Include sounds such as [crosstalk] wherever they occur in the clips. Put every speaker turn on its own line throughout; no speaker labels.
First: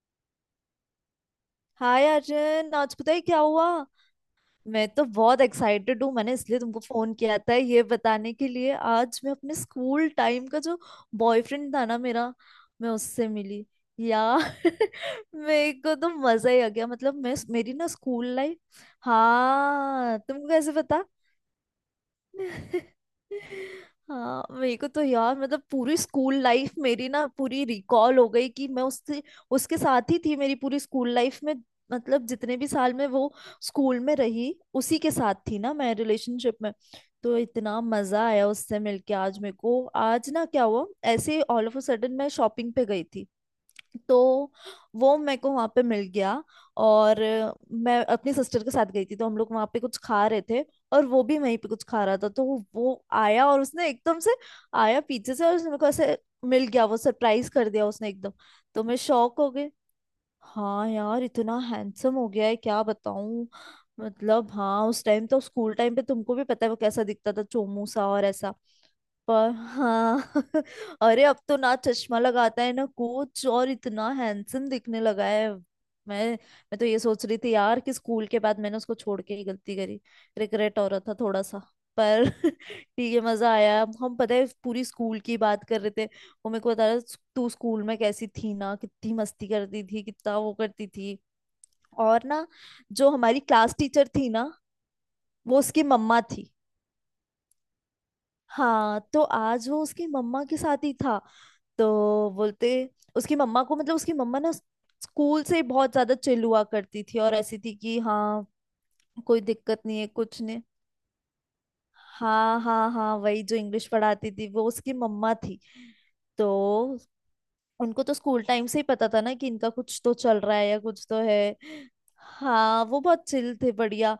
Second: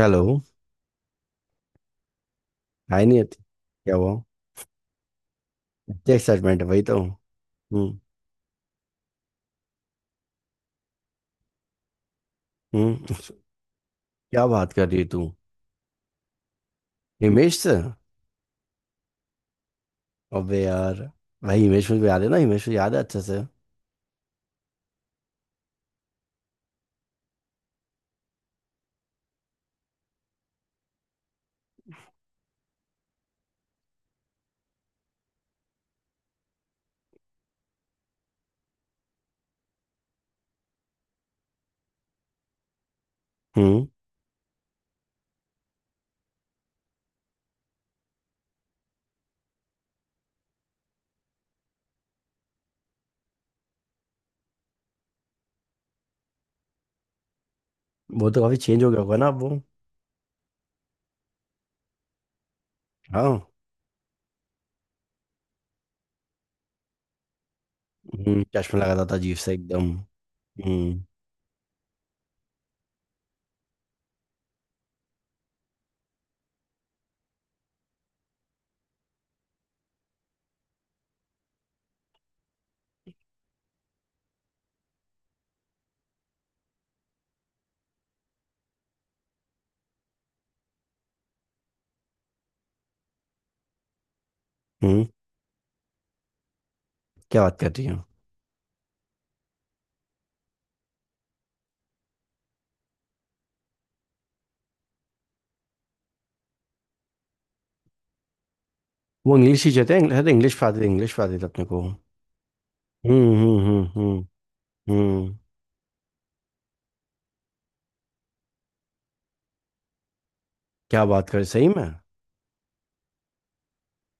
Hello.
Hi Arjun. आज
hi
पता है क्या
नियति।
हुआ?
क्या हुआ।
मैं तो बहुत एक्साइटेड हूँ।
क्या
मैंने इसलिए
एक्साइटमेंट है
तुमको
वही तो।
फोन किया था ये
हम्म।
बताने के लिए। आज मैं अपने स्कूल टाइम का जो बॉयफ्रेंड था ना मेरा, मैं
हम्म।
उससे मिली यार।
क्या बात कर
[laughs]
रही है तू?
मेरे को तो मजा ही आ गया। मतलब मैं,
हिमेश
मेरी
से?
ना स्कूल लाइफ। हाँ, तुमको
अबे
कैसे
यार।
पता?
भाई हिमेश मुझे याद है ना, हिमेश मुझे याद है
[laughs]
अच्छे से।
हाँ, मेरे को तो यार मतलब पूरी स्कूल लाइफ मेरी ना पूरी रिकॉल हो गई कि मैं उससे, उसके साथ ही थी मेरी पूरी स्कूल लाइफ में। मतलब जितने भी साल में वो स्कूल में रही, उसी के साथ थी ना मैं रिलेशनशिप में। तो इतना मजा आया उससे मिलके आज मेरे को। आज ना क्या हुआ, ऐसे ऑल ऑफ अ सडन मैं शॉपिंग पे गई थी,
हम्म।
तो वो मेरे को वहां पे मिल गया। और मैं अपनी सिस्टर के साथ गई थी तो हम लोग वहां पे कुछ खा रहे थे, और वो भी वहीं पे कुछ खा रहा था। तो वो आया और उसने एकदम से, आया पीछे से और उसने मेरे को ऐसे मिल गया, वो सरप्राइज कर दिया उसने
वो
एकदम।
तो काफी चेंज
तो
हो
मैं
गया होगा ना अब
शॉक
वो।
हो गई। हाँ यार, इतना हैंडसम हो गया है, क्या
हाँ।
बताऊं। मतलब हाँ, उस टाइम तो, स्कूल टाइम पे तुमको भी पता है वो कैसा दिखता था, चोमू सा और ऐसा।
चश्मा लगाता था अजीब
पर
से एकदम।
हाँ
हम्म।
[laughs] अरे अब तो ना चश्मा लगाता है ना कुछ, और इतना हैंडसम दिखने लगा है। मैं मैं तो ये सोच रही थी यार कि स्कूल के बाद मैंने उसको छोड़ के ही गलती करी। रिग्रेट हो रहा था थोड़ा सा। पर [laughs] ठीक है, मजा आया। हम पता है पूरी स्कूल की बात कर रहे थे। वो मेरे को बता रहा था, तू स्कूल में कैसी थी ना, कितनी मस्ती करती थी, कितना वो करती थी। और ना, जो हमारी क्लास टीचर थी ना,
हम्म।
वो उसकी मम्मा थी।
क्या बात कर रही हो?
हाँ, तो आज वो उसकी मम्मा के साथ ही था। तो बोलते, उसकी मम्मा को, मतलब उसकी मम्मा ना स्कूल से बहुत ज्यादा चिल हुआ करती थी, और ऐसी थी कि हाँ
वो
कोई
इंग्लिश
दिक्कत
टीचर थे,
नहीं है
अरे
कुछ
इंग्लिश
नहीं।
पढ़ाते थे, इंग्लिश पढ़ाते थे अपने को।
हाँ हाँ हाँ, वही जो इंग्लिश
हम्म।
पढ़ाती थी वो उसकी मम्मा
हम्म।
थी। तो उनको तो स्कूल टाइम से ही पता था ना कि इनका कुछ तो चल रहा है या
क्या
कुछ तो
बात
है।
कर, सही में?
हाँ, वो बहुत चिल थे, बढ़िया।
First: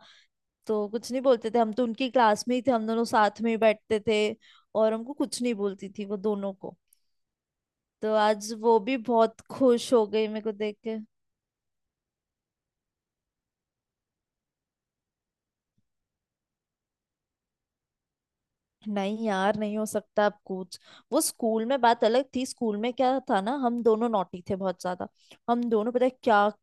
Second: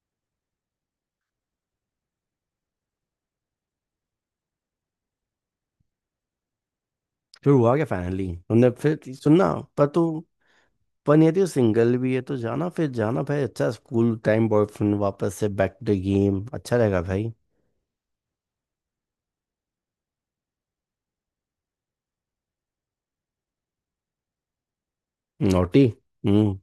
तो कुछ नहीं बोलते थे। हम तो उनकी क्लास में ही थे, हम दोनों साथ में ही बैठते थे और हमको कुछ नहीं बोलती थी वो, दोनों को।
फिर हुआ क्या?
तो
फाइनली
आज
तुमने
वो भी
फिर
बहुत
सुनना। पर
खुश
तू
हो गई मेरे को देख के।
पर यदि वो सिंगल भी है तो जाना, फिर जाना भाई। अच्छा स्कूल टाइम बॉयफ्रेंड वापस से बैक टू गेम, अच्छा रहेगा भाई।
नहीं यार, नहीं हो सकता अब कुछ। वो स्कूल में बात अलग थी। स्कूल में क्या था ना, हम दोनों नॉटी थे बहुत ज्यादा। हम
नोटी।
दोनों पता है क्या
हम्म।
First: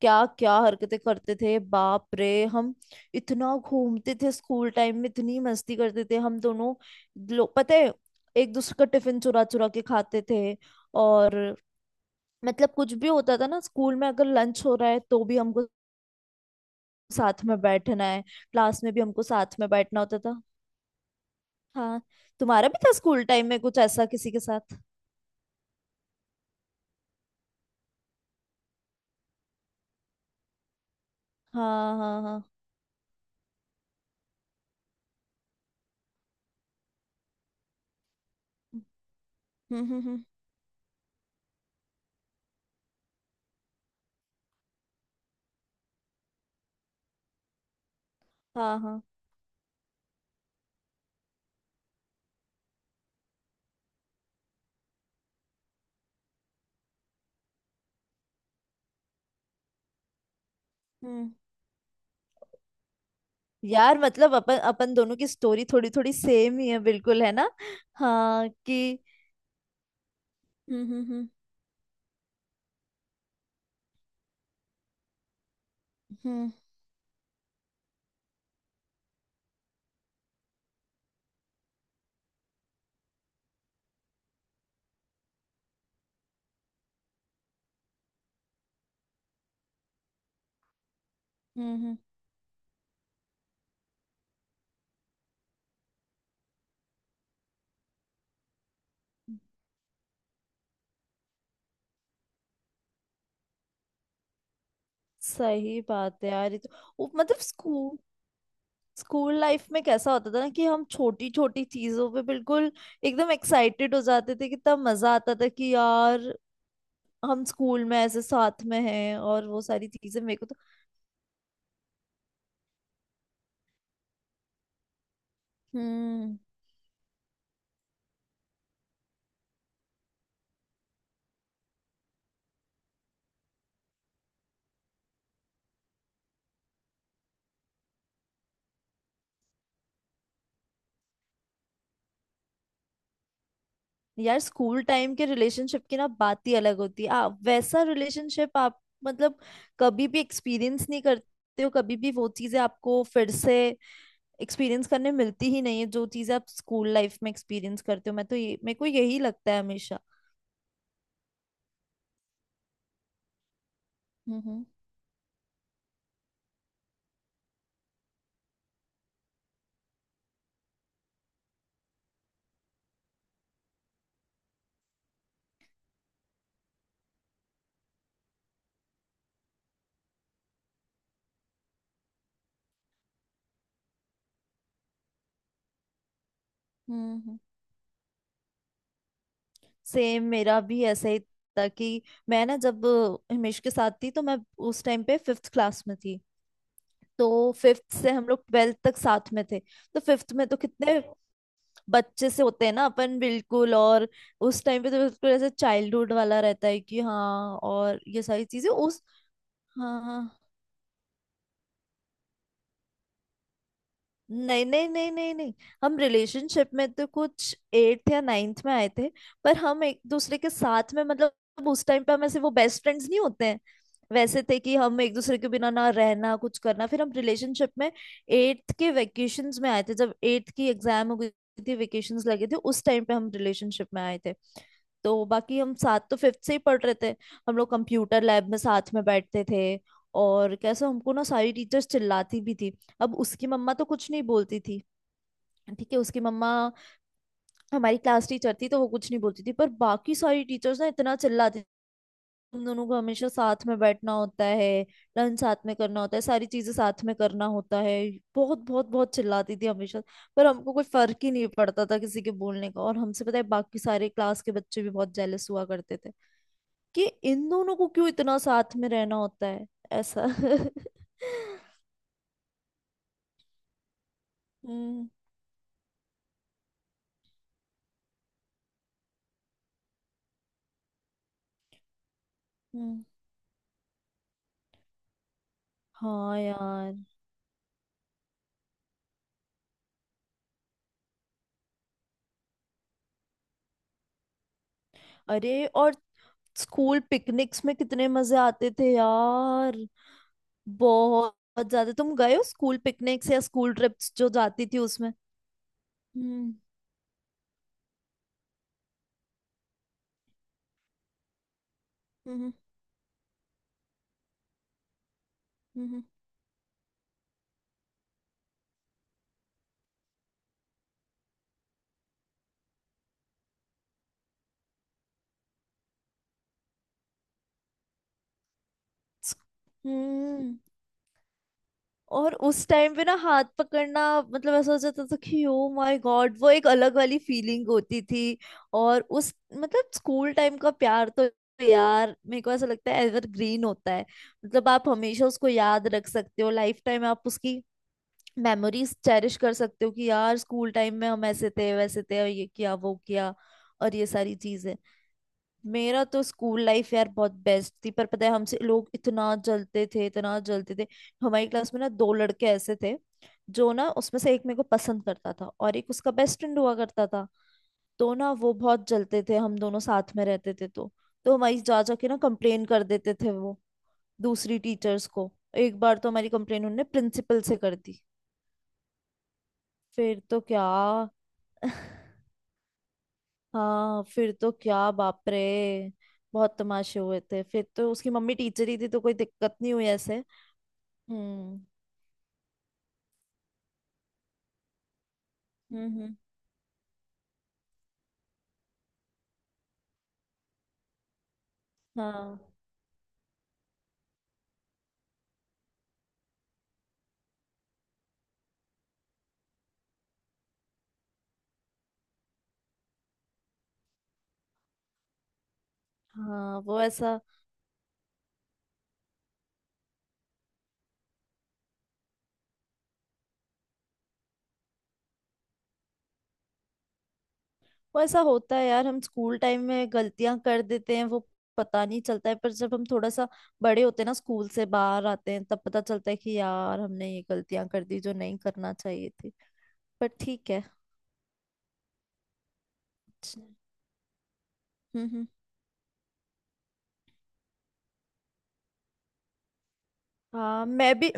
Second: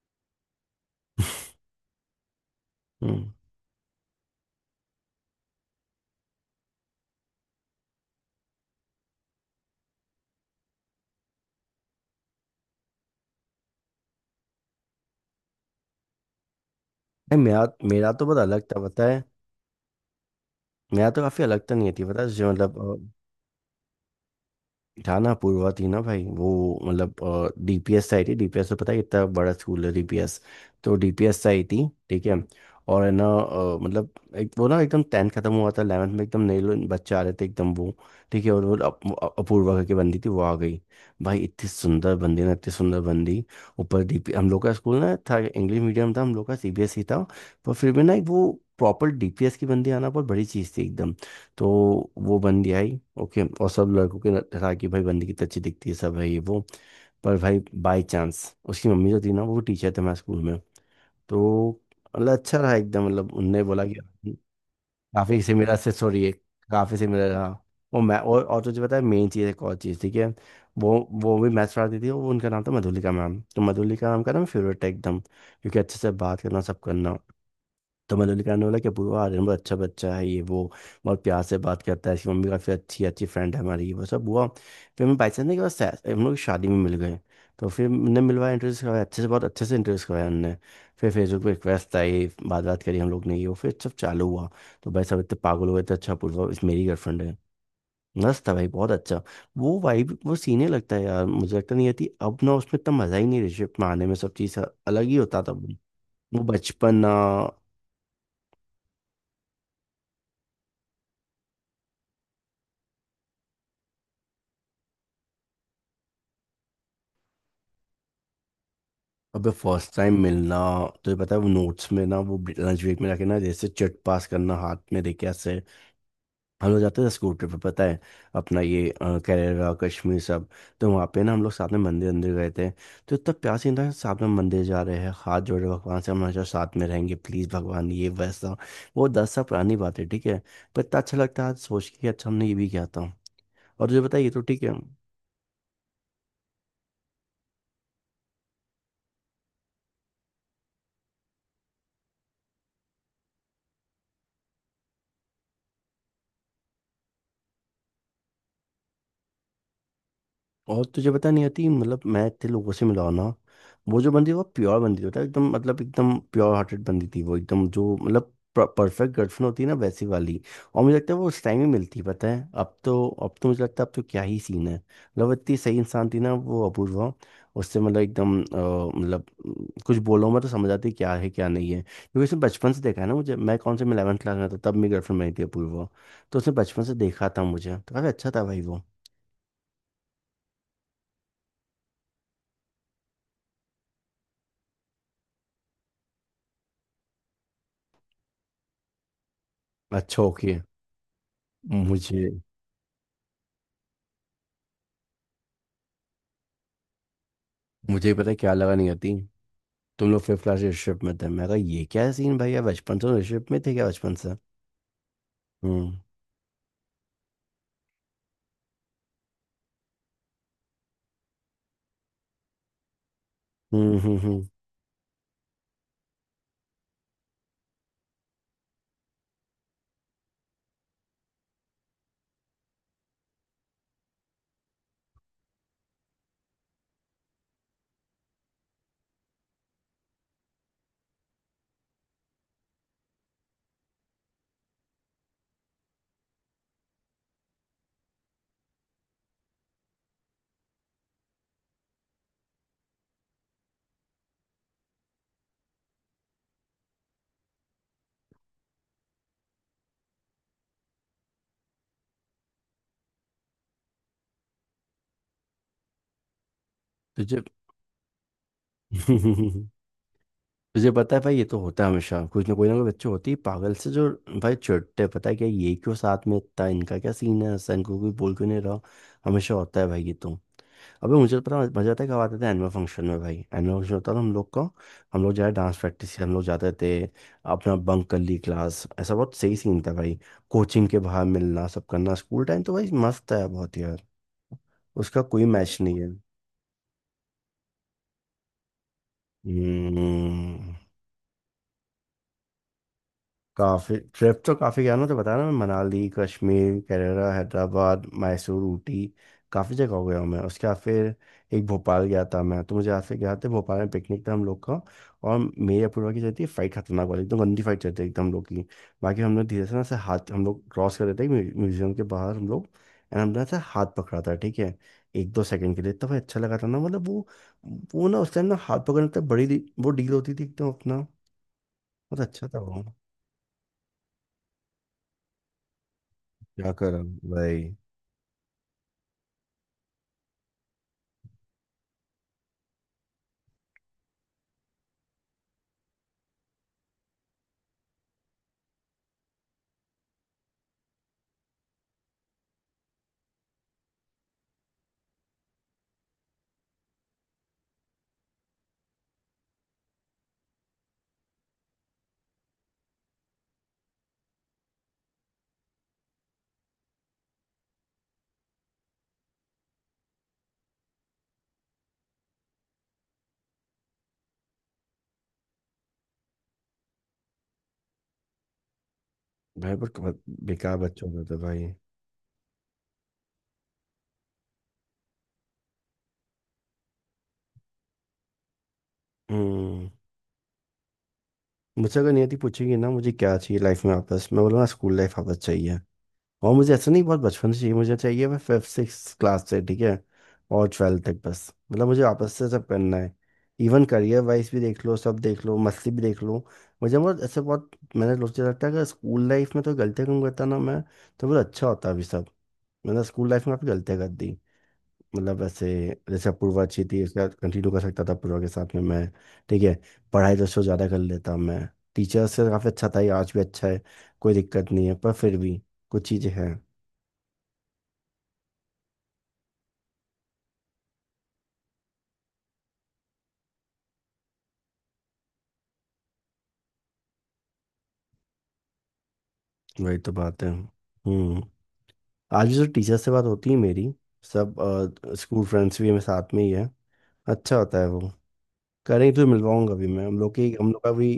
क्या क्या हरकतें करते थे, बाप रे। हम
हम्म।
इतना घूमते थे स्कूल टाइम में, इतनी मस्ती करते थे हम दोनों। लो, पता है, एक दूसरे का टिफिन चुरा चुरा के खाते थे। और मतलब कुछ भी होता था ना स्कूल में, अगर लंच हो रहा है तो भी हमको
नहीं,
साथ में
मेरा
बैठना
मेरा
है,
तो बहुत अलग था
क्लास में भी
पता है।
हमको साथ में बैठना होता था।
मेरा तो काफी अलग था, नहीं
हाँ,
थी पता है जो
तुम्हारा
मतलब।
भी था स्कूल टाइम में कुछ ऐसा किसी के साथ?
था। पूर्वा थी ना भाई वो, मतलब डीपीएस आई थी। डीपीएस तो पता है कितना बड़ा स्कूल है डीपीएस। तो डीपीएस आई थी
हाँ हाँ
ठीक है।
हाँ।
और है ना मतलब एक वो ना एकदम 10th खत्म हुआ था, 11th में एकदम नए लोग बच्चे आ रहे थे एकदम वो। ठीक है। और वो अपूर्वा करके बंदी
हम्म।
थी, वो आ गई। भाई इतनी सुंदर बंदी ना, इतनी सुंदर बंदी। ऊपर डीपी हम लोग का स्कूल ना था, इंग्लिश मीडियम था हम लोग का, सीबीएसई था। पर फिर भी ना, एक वो
हाँ हाँ।
प्रॉपर डीपीएस की बंदी आना बहुत बड़ी चीज़ थी एकदम। तो वो बंदी आई ओके, और सब लड़कों के था कि भाई बंदी कितनी अच्छी दिखती है, सब है ये वो। पर भाई बाय चांस उसकी मम्मी जो थी ना, वो टीचर थे हमारे स्कूल में।
हम्म,
तो मतलब अच्छा रहा एकदम, मतलब उनने बोला कि
यार मतलब अपन अपन दोनों की
काफ़ी
स्टोरी
सिमिलर
थोड़ी
से
थोड़ी
सॉरी है,
सेम ही है,
काफ़ी
बिल्कुल है
सिमिलर हाँ।
ना।
वो मैं और
हाँ
और तुझे
कि
पता है मेन चीज़, एक और चीज़ ठीक है।
हम्म
वो
हम्म हम्म
वो भी मैथ्स पढ़ाती थी, वो उनका नाम था मधुलिका मैम। तो मधुलिका मैम का ना फेवरेट था एकदम, क्योंकि अच्छे से बात
हम्म
करना सब करना। तो मधुलिका ने बोला कि पूरा आर्यन बहुत अच्छा बच्चा है ये वो, बहुत प्यार से बात करता है, इसकी मम्मी काफ़ी अच्छी अच्छी फ्रेंड है हमारी, वो सब हुआ। फिर हम बाई चांस के बाद हम लोग की शादी में मिल गए। तो फिर हमने मिलवाया, इंटरेस्ट करवाया अच्छे से, बहुत अच्छे से इंटरेस्ट करवाया हमने। फिर फेसबुक पे रिक्वेस्ट
हम्म,
आई, बात बात करी हम लोग ने, ये वो फिर सब चालू हुआ। तो भाई सब इतने पागल हो गए थे, अच्छा पूर्वा इस मेरी गर्लफ्रेंड है। मस्त था भाई, बहुत अच्छा।
हम्म।
वो वाइब वो सीने लगता है यार मुझे, लगता नहीं आती अब ना उसमें इतना मजा ही नहीं रिलेशनशिप में आने में, सब चीज अलग ही होता था।
सही
वो
बात है यार ये तो।
बचपन ना।
वो मतलब स्कूल, स्कूल लाइफ में कैसा होता था ना कि हम छोटी छोटी चीजों पे बिल्कुल एकदम एक्साइटेड हो जाते थे। कितना मजा आता था कि यार हम स्कूल में ऐसे साथ में हैं, और
अबे
वो सारी
फर्स्ट टाइम
चीजें मेरे को तो।
मिलना। तुझे पता है वो नोट्स में ना, वो लंच ब्रेक में जाके ना जैसे चिट पास करना हाथ में देके ऐसे।
हम्म,
हम लोग जाते थे स्कूल ट्रिप पे पता है, अपना ये केरला कश्मीर सब। तो वहाँ पे ना हम लोग साथ में मंदिर अंदर गए थे। तो इतना प्यार से था साथ में मंदिर जा रहे हैं, हाथ जोड़े भगवान से हम हमेशा साथ में रहेंगे प्लीज़ भगवान ये वैसा। वो 10 साल पुरानी बात है ठीक है। पर इतना अच्छा लगता है आज सोच के कि अच्छा हमने ये भी किया था। और तुझे पता है ये
यार
तो ठीक है।
स्कूल टाइम के रिलेशनशिप की ना बात ही अलग होती है। वैसा रिलेशनशिप आप मतलब कभी भी एक्सपीरियंस नहीं करते हो। कभी भी वो चीजें आपको फिर से एक्सपीरियंस करने मिलती ही नहीं है, जो चीजें आप स्कूल लाइफ में एक्सपीरियंस करते हो। मैं तो ये, मेरे को यही लगता है हमेशा।
और तुझे पता नहीं आती मतलब मैं इतने लोगों से मिला हूं ना। वो जो बंदी,
हम्म
वो
हम्म
प्योर बंदी होता है एकदम, मतलब एकदम प्योर हार्टेड बंदी थी वो एकदम, जो मतलब परफेक्ट गर्लफ्रेंड होती है ना वैसी वाली। और मुझे लगता है वो उस टाइम ही मिलती है, पता है अब तो, अब तो मुझे लगता है अब तो क्या ही सीन है मतलब। इतनी सही इंसान थी ना वो अपूर्वा। उससे मतलब एकदम मतलब कुछ बोलो मैं तो समझ आती है क्या नहीं है, क्योंकि उसने बचपन से देखा है ना मुझे। मैं कौन से मैं 11th क्लास में था तब मेरी गर्लफ्रेंड बनी थी अपूर्वा। तो उसने बचपन से देखा
हम्म।
था मुझे, तो काफी अच्छा था भाई वो।
सेम मेरा भी ऐसा ही था कि मैं ना जब हिमेश के साथ थी, तो मैं उस टाइम पे फिफ्थ क्लास में थी। तो फिफ्थ से हम लोग ट्वेल्थ तक साथ में थे। तो
अच्छा
फिफ्थ में तो
ओके।
कितने
मुझे
बच्चे से होते हैं ना अपन बिल्कुल, और उस टाइम पे तो बिल्कुल ऐसे चाइल्डहुड वाला रहता है कि हाँ, और
मुझे
ये
पता है
सारी
क्या
चीजें
लगा नहीं
उस।
आती।
हाँ
तुम लोग
हाँ।
फिफ्थ क्लास रिलेशनशिप में थे? मैं कहा ये क्या सीन भैया, बचपन से रिलेशनशिप में थे क्या, बचपन से?
नहीं नहीं नहीं नहीं नहीं।
हम्म
हम रिलेशनशिप में तो कुछ एट्थ या नाइन्थ में आए थे। पर हम एक दूसरे के साथ में, मतलब उस टाइम पे हम ऐसे, वो बेस्ट फ्रेंड्स नहीं होते हैं,
हम्म हम्म
वैसे
हम्म।
थे कि हम एक दूसरे के बिना ना रहना कुछ करना। फिर हम रिलेशनशिप में एट्थ के वेकेशंस में आए थे, जब एट्थ की एग्जाम हो गई थी, वेकेशंस लगे थे उस टाइम पे हम रिलेशनशिप में आए थे। तो बाकी हम साथ तो फिफ्थ से ही पढ़ रहे थे। हम लोग कंप्यूटर लैब में साथ में बैठते थे, और कैसे हमको ना सारी टीचर्स चिल्लाती भी थी। अब उसकी मम्मा तो कुछ नहीं बोलती थी, ठीक है, उसकी मम्मा हमारी क्लास टीचर थी तो वो कुछ नहीं बोलती थी। पर बाकी सारी टीचर्स ना इतना चिल्लाती थी, तुम दोनों को हमेशा साथ में बैठना होता है, लंच साथ में करना होता है, सारी चीजें साथ में करना होता है। बहुत बहुत बहुत चिल्लाती थी हमेशा। पर हमको कोई फर्क ही नहीं पड़ता था किसी के बोलने का। और हमसे पता है बाकी सारे क्लास के बच्चे भी बहुत जेलस हुआ करते थे, कि
तुझे
इन दोनों को क्यों इतना साथ में रहना होता है,
[laughs]
ऐसा।
तुझे
[laughs]
पता है भाई ये तो होता है हमेशा, कुछ ना कोई बच्चे होते ही पागल से जो। भाई चिढ़ते
हम्म
हैं, पता है क्या ये क्यों साथ में इतना इनका क्या सीन है, ऐसा इनको कोई बोल क्यों नहीं रहा। हमेशा होता है भाई ये तो। अबे मुझे तो पता मजा आता है, कब आते थे एनुअल
हम्म।
फंक्शन में, भाई एनुअल फंक्शन होता था हम लोग का। हम लोग जाए डांस प्रैक्टिस हम
हाँ
लोग जाते थे।
यार।
अपना बंक कर ली क्लास, ऐसा बहुत सही सीन था भाई। कोचिंग के बाहर मिलना, सब करना, स्कूल टाइम तो भाई मस्त है बहुत यार। उसका कोई
अरे,
मैच
और
नहीं है।
स्कूल पिकनिक्स में कितने मजे आते थे यार।
हम्म।
बहुत ज्यादा तुम गए हो स्कूल पिकनिक्स या स्कूल
काफी
ट्रिप्स जो
ट्रिप तो
जाती थी,
काफी गया ना,
उसमें?
तो बताया ना मैं, मनाली
हम्म
कश्मीर केरला हैदराबाद मैसूर ऊटी, काफी जगह हो गया हूँ मैं। उसके बाद फिर एक भोपाल गया था
हम्म
मैं, तो मुझे याद से गया था, भोपाल में पिकनिक था हम लोग का। और मेरी
हम्म
अपूर्वा की चलती थी फाइट, खतरनाक वाली एकदम, गंदी फाइट चलती थी एकदम हम लोग की। बाकी हम लोग धीरे से ना ऐसे हाथ हम लोग क्रॉस कर रहे थे म्यूजियम के बाहर हम लोग। एंड हमने ऐसे हाथ पकड़ा था ठीक है। एक दो सेकंड के लिए तब अच्छा लगा था ना मतलब वो ना उस टाइम ना हाथ पकड़ने तक बड़ी वो डील होती थी
हम्म।
एकदम अपना। बहुत
और
अच्छा था
उस
वो।
टाइम पे ना हाथ पकड़ना, मतलब ऐसा हो जाता था कि ओ माय गॉड, वो एक
क्या
अलग
करा?
वाली
भाई।
फीलिंग होती थी। और उस मतलब स्कूल टाइम का प्यार तो यार, मेरे को ऐसा लगता है एवर ग्रीन होता है। मतलब आप हमेशा उसको याद रख सकते हो, लाइफ टाइम आप उसकी मेमोरीज चेरिश कर सकते हो कि यार स्कूल टाइम में हम ऐसे थे वैसे थे, और ये किया वो किया, और ये सारी चीजें। मेरा तो स्कूल लाइफ यार बहुत बेस्ट थी। पर पता है हमसे लोग इतना जलते थे, इतना जलते थे। हमारी क्लास में ना दो लड़के ऐसे थे, जो ना, उसमें से एक मेरे को पसंद करता था और एक उसका बेस्ट फ्रेंड हुआ करता था। तो ना वो बहुत जलते थे, हम दोनों साथ में रहते थे तो हमारी जा जा के ना कंप्लेन कर देते थे वो दूसरी टीचर्स को। एक बार तो हमारी कंप्लेन उन्होंने प्रिंसिपल से कर दी।
भाई पर बहुत
फिर तो क्या,
बेकार बच्चा होता था भाई।
हाँ फिर तो क्या, बाप रे। बहुत तमाशे हुए थे। फिर तो उसकी मम्मी टीचर ही थी तो कोई दिक्कत नहीं हुई
हम्म।
ऐसे। हम्म
मुझसे अगर नियति पूछेगी ना मुझे क्या चाहिए लाइफ में वापस, मैं बोलूँगा स्कूल लाइफ वापस चाहिए।
हम्म हम्म,
और मुझे ऐसा नहीं बहुत बचपन से चाहिए, मुझे चाहिए मैं फिफ्थ सिक्स क्लास से ठीक है, और 12th तक, बस मतलब मुझे वापस
हाँ
से सब करना है। इवन करियर वाइज भी देख लो, सब देख लो, मस्ती भी देख लो। मुझे बहुत ऐसे बहुत, मैंने सोचा लगता है अगर स्कूल लाइफ में तो गलतियाँ कम करता ना मैं, तो बहुत अच्छा होता अभी सब। मैंने स्कूल लाइफ में काफ़ी गलतियाँ कर दी, मतलब ऐसे, जैसे
हाँ।
अपूर्वा
वो
अच्छी थी उसके
ऐसा,
साथ कंटिन्यू कर सकता था, अपूर्वा के साथ में मैं, ठीक है। पढ़ाई तो उससे ज़्यादा कर लेता मैं। टीचर से काफ़ी अच्छा था, ये आज भी अच्छा है, कोई दिक्कत नहीं है, पर फिर भी कुछ चीज़ें हैं।
वो ऐसा होता है यार, हम स्कूल टाइम में गलतियां कर देते हैं, वो पता नहीं चलता है। पर जब हम थोड़ा सा बड़े होते हैं ना, स्कूल से बाहर आते हैं, तब पता चलता है कि यार हमने ये गलतियां कर दी जो नहीं करना चाहिए थी।
वही
पर
तो बात है।
ठीक है।
हम्म। आज भी जो टीचर से बात
अच्छा,
होती है मेरी, सब
हम्म।
स्कूल फ्रेंड्स भी मेरे साथ में ही है, अच्छा होता है वो। करेंगे तो मिलवाऊंगा भी मैं, हम लोग की
हाँ
हम लोग का
मैं भी,
भी।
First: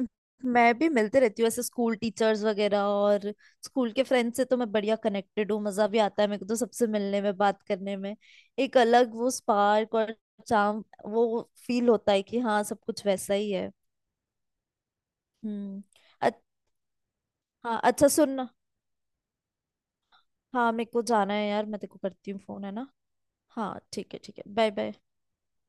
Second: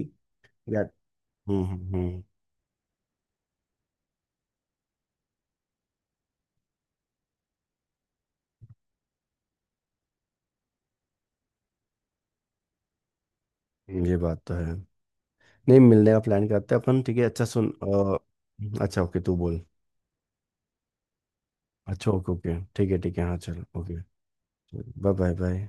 मैं
या-
भी मिलते रहती हूँ ऐसे
हम्म।
स्कूल
हम्म।
टीचर्स वगैरह, और स्कूल के फ्रेंड्स से तो मैं बढ़िया कनेक्टेड हूँ। मजा भी आता है मेरे को तो सबसे मिलने में, बात करने में। एक अलग वो स्पार्क और चार्म वो फील होता है कि हाँ, सब कुछ वैसा ही है।
ये बात तो है। नहीं
हम्म।
मिलने का
अच,
प्लान करते हैं अपन ठीक है अच्छा सुन।
हाँ अच्छा सुन,
अच्छा ओके तू बोल।
हाँ मेरे को जाना है यार, मैं तेरे को
अच्छा ओके
करती हूँ
ओके
फोन है ना।
ठीक है हाँ चलो
हाँ
ओके।
ठीक है ठीक है, bye bye.
Bye bye bye.